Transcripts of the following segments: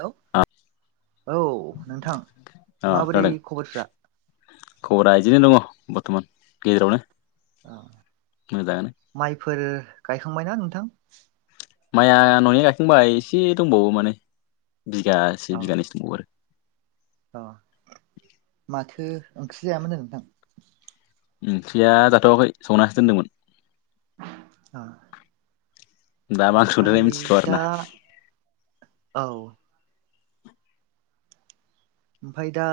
हेल' औ नोंथां अ माबोरै खोनादों खबरफ्रा? खबरा आइजिनो दङ बर्थमान गेजेरावनो अ मोजाङानो। माइफोर गायखांबायना नोंथां? माइया न'नि गायखांबाय एसे दंबावो माने बिगासे अ बिगानैसो दंबावो आरो। अ माथो ओंख्रि जायामोन नोंथां? ओंख्रिया जाथ'वाखै संनासो दोनदोंमोन। अ। दा मा ओंख्रि ओमफ्राय संदोंथाय मिथिथ'आ दा आरोना औ। ओमफ्राय दा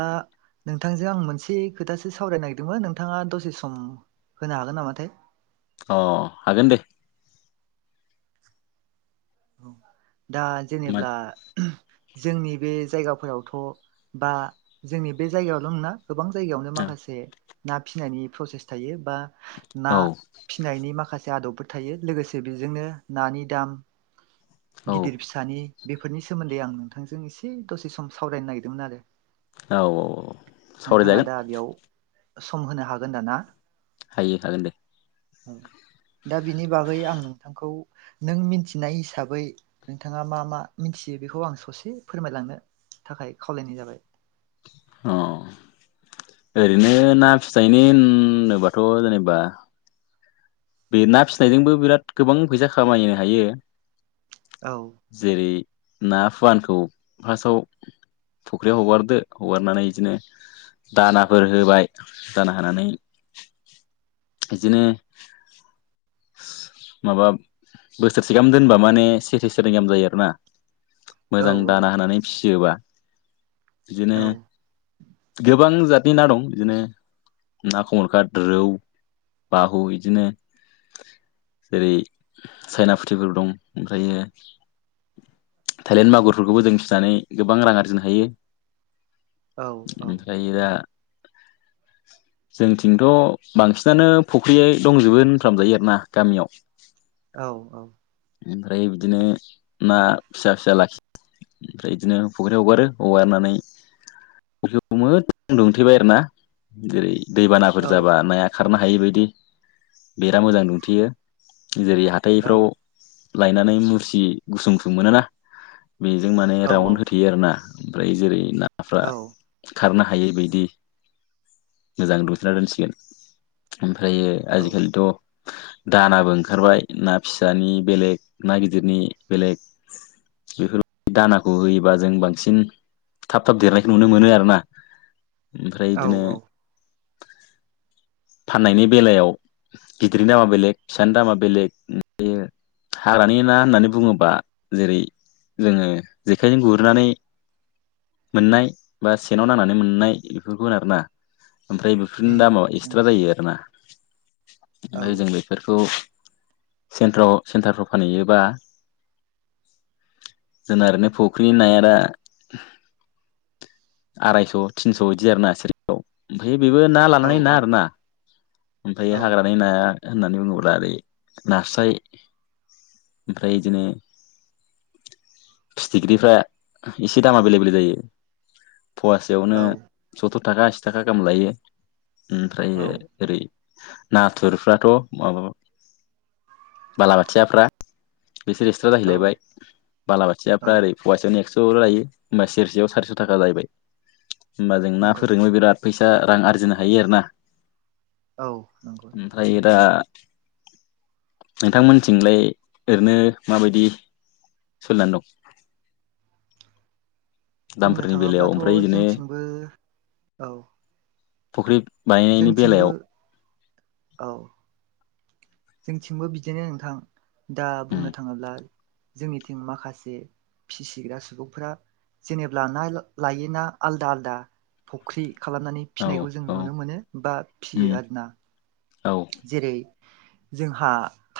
नोंथांजों आं मोनसे खोथासो सावरायनो नागिरदोंमोन नोंथाङा दसे सम होनो हागोन नामाथाय? अ हागोन दे। दा मान जेनेब्ला जोंनि बे जायगाफोरावथ' बा जोंनि बे जायगायावल' ना गोबां जायगायावनो औ माखासे ना फिसिनायनि प्रसेस थायो बा ना औ फिनायनि माखासे आदबफोर थायो लोगोसे बेजोंनो नानि दाम। औ गिदिर फिसानि बेफोरनि सोमोन्दै आं नोंथांजों एसे दसे सम सावरायनो नागिरदोंमोन आरो। औ औ नोंथाङा सावरायजागोन दा बेयाव सम होनो हागोन दा ना? हायो हागोन दे। दा बिनि बागै आं नोंथांखौ नों मिनथि नाय हिसाबै नोंथाङा मा मा मिथियो बेखौ आं ससे फोरमायलांनो? थाखाय खावलायनाय जाबाय। अ ओरैनो ना फिथाइनि नोबाथ' जेनेबा बे ना फिसिनायजोंबो बिराद गोबां फैसा खामायनो हायो। औ। जेरै ना फुवानखौ फार्स्टआव फुख्रियाव हगारदो हगारनानै इदिनो दानाफोर होबाय दाना होनानै। बिदिनो माबा बोसोरसे गाहाम दोनबा माने ससे सननि गाहाम जायो आर ना औ मोजां औ दाना होनानै फिसियोबा बिदिनो औ गोबां जातनि ना दं बिदिनो ना खमुरखा रौव बाहु बिदिनो जेरै चाइना फुथिफोर दं ओमफ्रायो थाइलेन्ड मागुरफोरखौबो जों फिसिनानै गोबां रां आरजिनो हायो औ औ ओमफ्राय इ दा जोंथिंथ' बांसिनानो फुख्रिय दंजोबो होनफ्राम जायो आरो ना गामियाव औ औ ओमफ्राय बिदिनो ना फिसा फिसा लाखि ओमफ्राय बिदिनो फुख्रि हगारो हगारनानै अ मोज दुंनो थेबाय आरो ना जेरै दैबानाफोर औ जाबा नाया खारनो हायि बायदि बेरा मोजां दुमथेयो जेरै हाथ औ हाथथायफ्राव लायनानै मुरसि गुसुं गुसुं मोन ना बेजों माने औ राउन्ड होथेयो आरोना ओमफ्राय जेरै नाफ्रा औ खारनो हायै बदि मोजां दुथना दोनसिगोन ओमफ्रायो औ आजिखालिथ' दानाबो ओंखारबाय ना फिसानि बेलेग ना गिदिरनि बेलेग बेफोरबायदि दानाखौ होयोबा जों बांसिन थाब थाब देरनायखौ नुनो मोनो आरो ना ओमफ्राय औ बिदिनो औ फाननायनि बेलायाव गिदिरनि नामा बेलेग फिसानि दामा बेलेग ओमफ्रायो हाग्रानि ना होननानै बुङोबा जेरै जोङो जेखाइजों गुरनानै मोननाय बा सेेनाव नांनानै मोननाय बेफोरखौ आरोना ओमफ्राय बे बेफोरनि उम दामा एक्सट्रा नंगौ जायो आरोना औ ओमफ्राय जों बे बेफोरखौ सेन्टाराव सेन्टारफ्राव फानहैयोबा जोंना ओरैनो फुख्रिनि नाया दा आरायस' थिनस' बिदि आर ना सिरियाव ओमफफ्राय बेबो ना औ लानानै ना औ आरोना ओमफ्राय हाग्रानि नाया होननानै बुङोब्ला ओरै नास्राय ओमफ्राय बिदिनो फिथिख्रिफ्रा एसे दामा बेले बेले जायो फवासेयावनो औ स्थुर थाखा आसि थाखा गाहाम लायो औ ओमफ्राय ओरै नाथुरफ्राथ' माब बालाबाथियाफ्रा बिसोर एक्स्रा जाहैलायबाय बालाबाथियाफ्रा ओरै फवासेयावनो एक्स'ल' लायो होमबा सेरसेयाव सारिस' थाखा जाहैबाय होमबा जों ना नंगौ फोरोंबो बिराद फैसा रां आरजिनो हायो आरोना औ नंगौ नंगौ ओमफ्राय दा नोंथांमोनथिंलाय ओरैनो माबायदि सल द बुंनो दामफोरनि बेलायाव थाङोब्लाथ' ओमफ्राय बिदिनो जोंथिंबो औ फुख्रि बानायनायनि जोंथिंबो बेलायाव औ जोंथिंबो बिदिनो नोंथां दा उम बुंनो थाङोब्ला जोंनिथिं माखासे फिसिग्रा सुबुंफ जेनेबब्ला ना लायोना आलादा आलादा फुख्रि खालामनानै औ फिसिनायखौ जों औ नुनो मोनो बा फियो उम आरोना औ जेरै जोंहा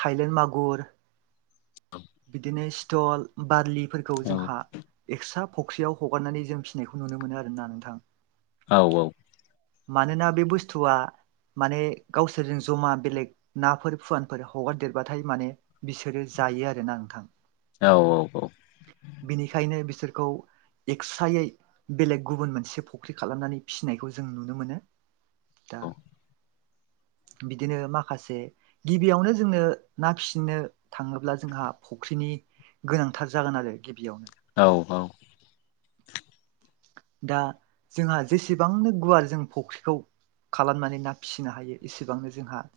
थायलेण्ड मागुर औ [unintelligible] बिदिनो स्थल बारलिफोरखौ औ जोंहा। एक्स्रा पक्सियाव हगारनानै जों फिनायखौ नुनो मोनो आरो ना नोंथां। औ औ। मानोना बे बुस्थुआ। माने गावसोरजों जमा बेलेग नाफोर फुवानफोर हगारदेरबाथाय माने। बिसोरो जायो आरोना नोंथां। औ औ औ। बिनिखायनो बिसोरखौ। एक्स्रायै बेलेग गुबुन मोनसे फख्रि खालामनानै फिसिनायखौ जों नुनो मोनो। दा। बिदिनो माखासे गिबियावनो जोंङनो ना फिसिनो थाङोब्ला जोंहा। फुख्रिनि गोनांथार जागोन आरो गिबियावनो। औ औ। दा जोंहा जेसेबांनो गुवार जों फुख्रिखौ। खालामनानै ना फिसिनो हायो एसेबांनो जोंहा।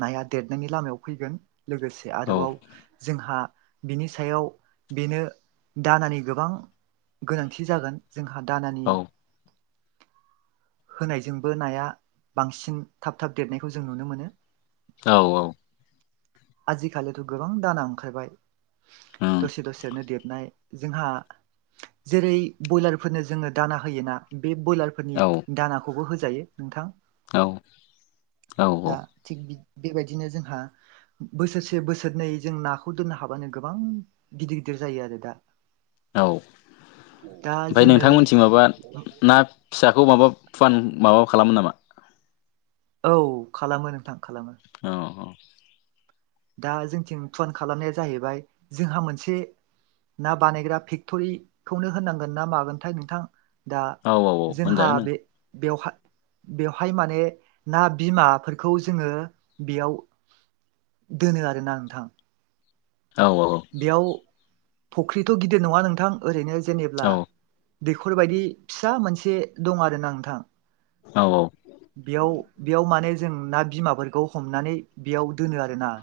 नाया देरनायनि लामायाव फैगोन लोगोसे। आरोबाव जोंहा बिनि सायाव बेनो दानानि गोबां। गोनांथि जागोन जोंहा दानानि। होनायजोंबो नाया बांसिन थाब थाब देरनायखौ जों नुनो मोनो। औ औ। आजिखालिथ' गोबां दाना ओंखारबाय। उम दसे दसेनो दबनाय जोंहा। जेरै ब्रयलारफोरनो जोङो दाना होयोना बे ब्रयलार। फोरनि औ दानाखौबो होजायो नोंथां। औ औ दा औ। थिग बेबायदिनो जोंहा। बोसोरसे बोसोरनै जों नाखौ दोननो हाबानो गोबां गिदिर गिदिर जायो आरो दा। औ दा ओमफ्राय जोङो नोंथांमोनथिं माबा ना। फिसाखौ माबा फुवान माबा खालामो नामा। औ खालामो नोंथां खालामो। अ अ। दा जोंथिं फइन् खालामनाया जाहैबाय जोंहा मोनसे। ना बानायग्रा फेक्टरिखौनो होनांगोन ना मागोनथाय नोंथां। दा औ औ औ जोंहा मोनजागोन बे। बेवह बेवहाय माने ना बिमाफोरखौ जोङो बेयाव। दोनो आरोना नोंथां। ओं बेयाव फुख्रिथ' गिदिर नङा नोंथां ओरैनो औ जेनेब्ला। दैखर बायदि फिसा मोनसे दं आरोना नोंथां। औ औ। बेयाव बेयाव माने जों ना बिमाफोरखौ हमनानै बेयाव दोनो आरोना।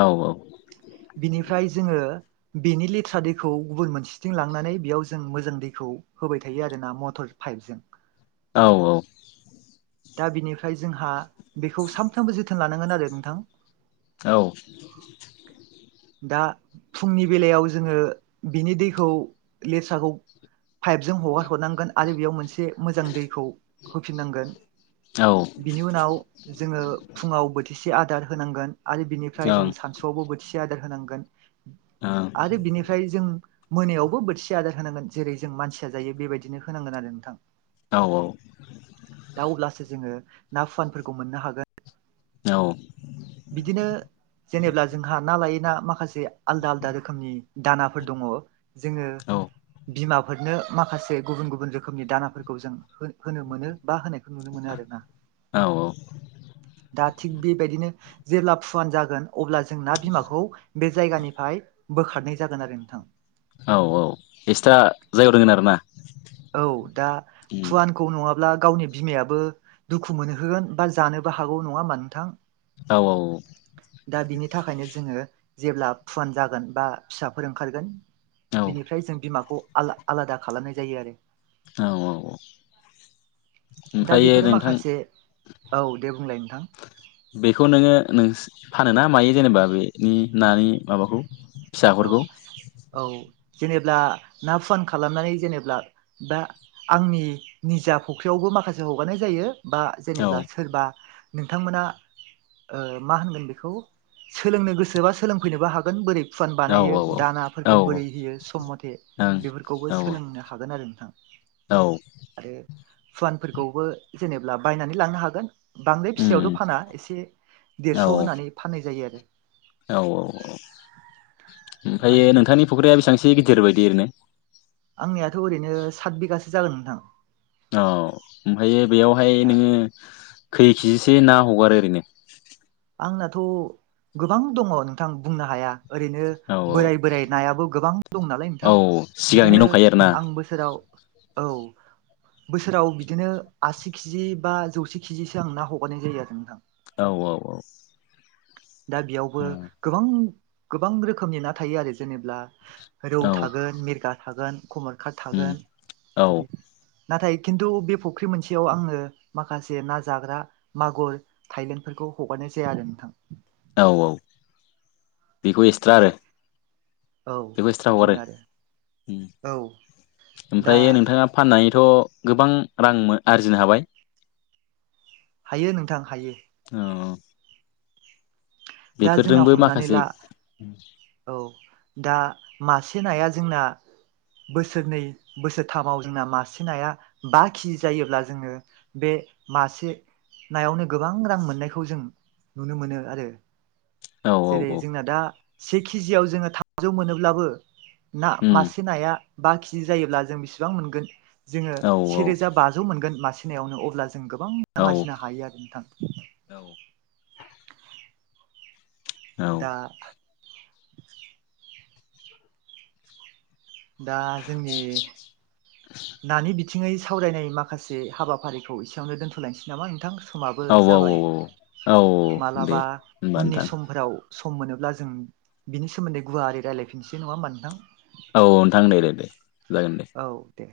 औ औ। बिनिफ्राय जोङो। बेनि लेथ्रा दैखौ गुबुन मोनसेथिं लांनानै बेयाव जों मोजां दैखौ। होबाय थायो आरो ना मटर पाइपजों। औ औ। दा बिनिफ्राय जोंहा बेखौ सानफ्रामबो जोथोन लानांगोन आरो नोंथां। औ। दा फुंनि बेलायाव जोङो बिनि दैखौ लेरसाखौ। पाइपजों हगार हरनांगोन आरो बेयाव मोनसे मोजां दैखौ होफिननांगोन। बिनि उनाव जोङो फुङाव बोथिसे आदार होनांगोन आरो बिनिफ्राय जों सानसु बावबो बोथिसे आदार होनांगोन आरो बिनिफ फाय जों मोनायावबो बोथिसे आदार होनांगोन जेरै जों मानसिया जायो बेबायदिनो होनांगोन आरो नोंथां। औ औ। दा अब्लासो जोङो ना फुवानफोरखौ मोननो हागोन। औ। बिदिनो जेनेब्ला जोंहा ना लायै ना माखासे आलदा आलदा रोखोमनि दानाफोर दङ। जोङो बिमा फोरनो माखासे गुबुन गुबुन रोखोमनि दानाफोरखौ जों होनो मोनो बा होनायखौ नुनो मोनो आरोना। औ औ। दा थिग बेबायदिनो जेब्ला फुवान जागोन अब्ला जोंना बिमाखौ बे जायगानिफाय बोखारनाय जागोन आरो नोंथां। औ औ एक्सट्रा जायगायाव दोनगोन आरोना। औ दा उम फुवान खौ नङाब्ला गावनि बिमायाबो दुखु मोनहोगोन बा जानोबो हागौ नङा होमबा नोंथां। औ औ। दा बिनि थाखायनो जोङो जेब्ला फुवान जागोन बा फिसाफोर ओंखारगोन औ बिनिफ्राय जों बिमाखौ आला आलादा खालामनाय जायो आरो। औ औ औ। दा ओमफ्रायो बेफोरो नोंथां माखासे औ दे बुंलाय नोंथां। बेखौ नोङो नों फानोना मायो जेनेबा बेनि नानि माबाखौ? औ फिसाफोरखौ औ जेनेब्ला ना फुवान खालामनानै जेनेब्ला दा आंनि निजा फुख्रियावबो माखासे हगारनाय जायो बा औ जेनेबा सोरबा नोंथांमोना ओ मा होनगोन बेखौ सोलोंनो गोसोबा सोलोंफैनोबो हागोन बोरै फुवान औ बानायो औ दानाफोरखौ बोरै होयो सम मथे ओं बेफोरखौबो औ सोलोंनो हागोन आरो नोंथां। औ। आरो फुवानफोरखौबो जेनेब्ला बायनानै लांनो हागोन। बांद्राय फिसायावथ' उम फाना एसे औ देरस' होनानै फाननाय जायो आरो। औ औ औ ओमफायो आरो नोंथांनि फख्रिया बेसांसि गिदिर बायदि ओरैनो? आंनियाथ' ओरैनो सात बिगासो जागोन नोंथां। अ ओमफायो बेयावहाय दा नोङो खै केजिसो ना हगारो ओरैनो? आंनाथ' गोबां दङ नोंथां बुंनो हाया। ओरैनो औ बोराय बोराइ नायाबो गोबां दं नालाय औ नोंथां। सिगांनि बिदिनो दंखायो आरोना आं बोसोराव औ। बोसोराव बिदिनो आसि किजि बा जौसे किजिसो आं ना हगारनाय जायो आरो नोंथां। औ औ औ। दा बेयावबो गोबां गोबां रोखोमनि ना थायो आरो जेनेब्ला रौ औ थागोन मिरगा थागोन खमरखात उम थागोन औ बिदि। नाथाय खिन्थु बे फुख्रि मोनसेयाव आङो माखासे ना जाग्रा मागुर थायलेण्डफोरखौ हगारनाय जाया आरो नोंथां। औ औ बेखौ एक्सट्रा आरो। औ बेबो एक्सथ्रा हगारो बिदिनो आरो उम औ दा ओमफ्रायो नोंथाङाफ फाननानैथ' गोबां रां आरजिनो हाबाय। हायो नोंथां हायो। औ औ। दा जोंना हमनानै माखासे ला औ दा मासे नाया जोंना बोसोरनै बोसोरथामाव जोंना मासे नाया बा खिजि जायोब्ला जोंङो बे मासे नायावनो गोबां रां मोननायखौ जों नुनो मोनो आरो। औ औ जेरै औ जोंना दा से केजियाव जोंङो थजौ मोनोब्लाबो ना उम मासे नाया बा केजि जायोब्ला जों बेसेबां मोनगोन जोंङो औ सेरोजा बा मोनगोन मासेनायावनो अब्ला जों गोबां औ रांजिनो हायो आरो नोंथां। औ औ दा दा जोंनि नानि बिथ थिङै सावरायनाय माखासे हाबाफारिखौ एसेयावनो दोनथ'लांनोसै नामा नोंथां? समाबो औ औ जाबाय औ दे मालाबा होनबा उननि नोंथां समफोराव सम मोनोब्ला जों बिनि सोमोन्दै गुवारारि रायलायफिननोसै नङा होमबा नोंथां। औ नोंथां दे दे दे जागोन दे औ दे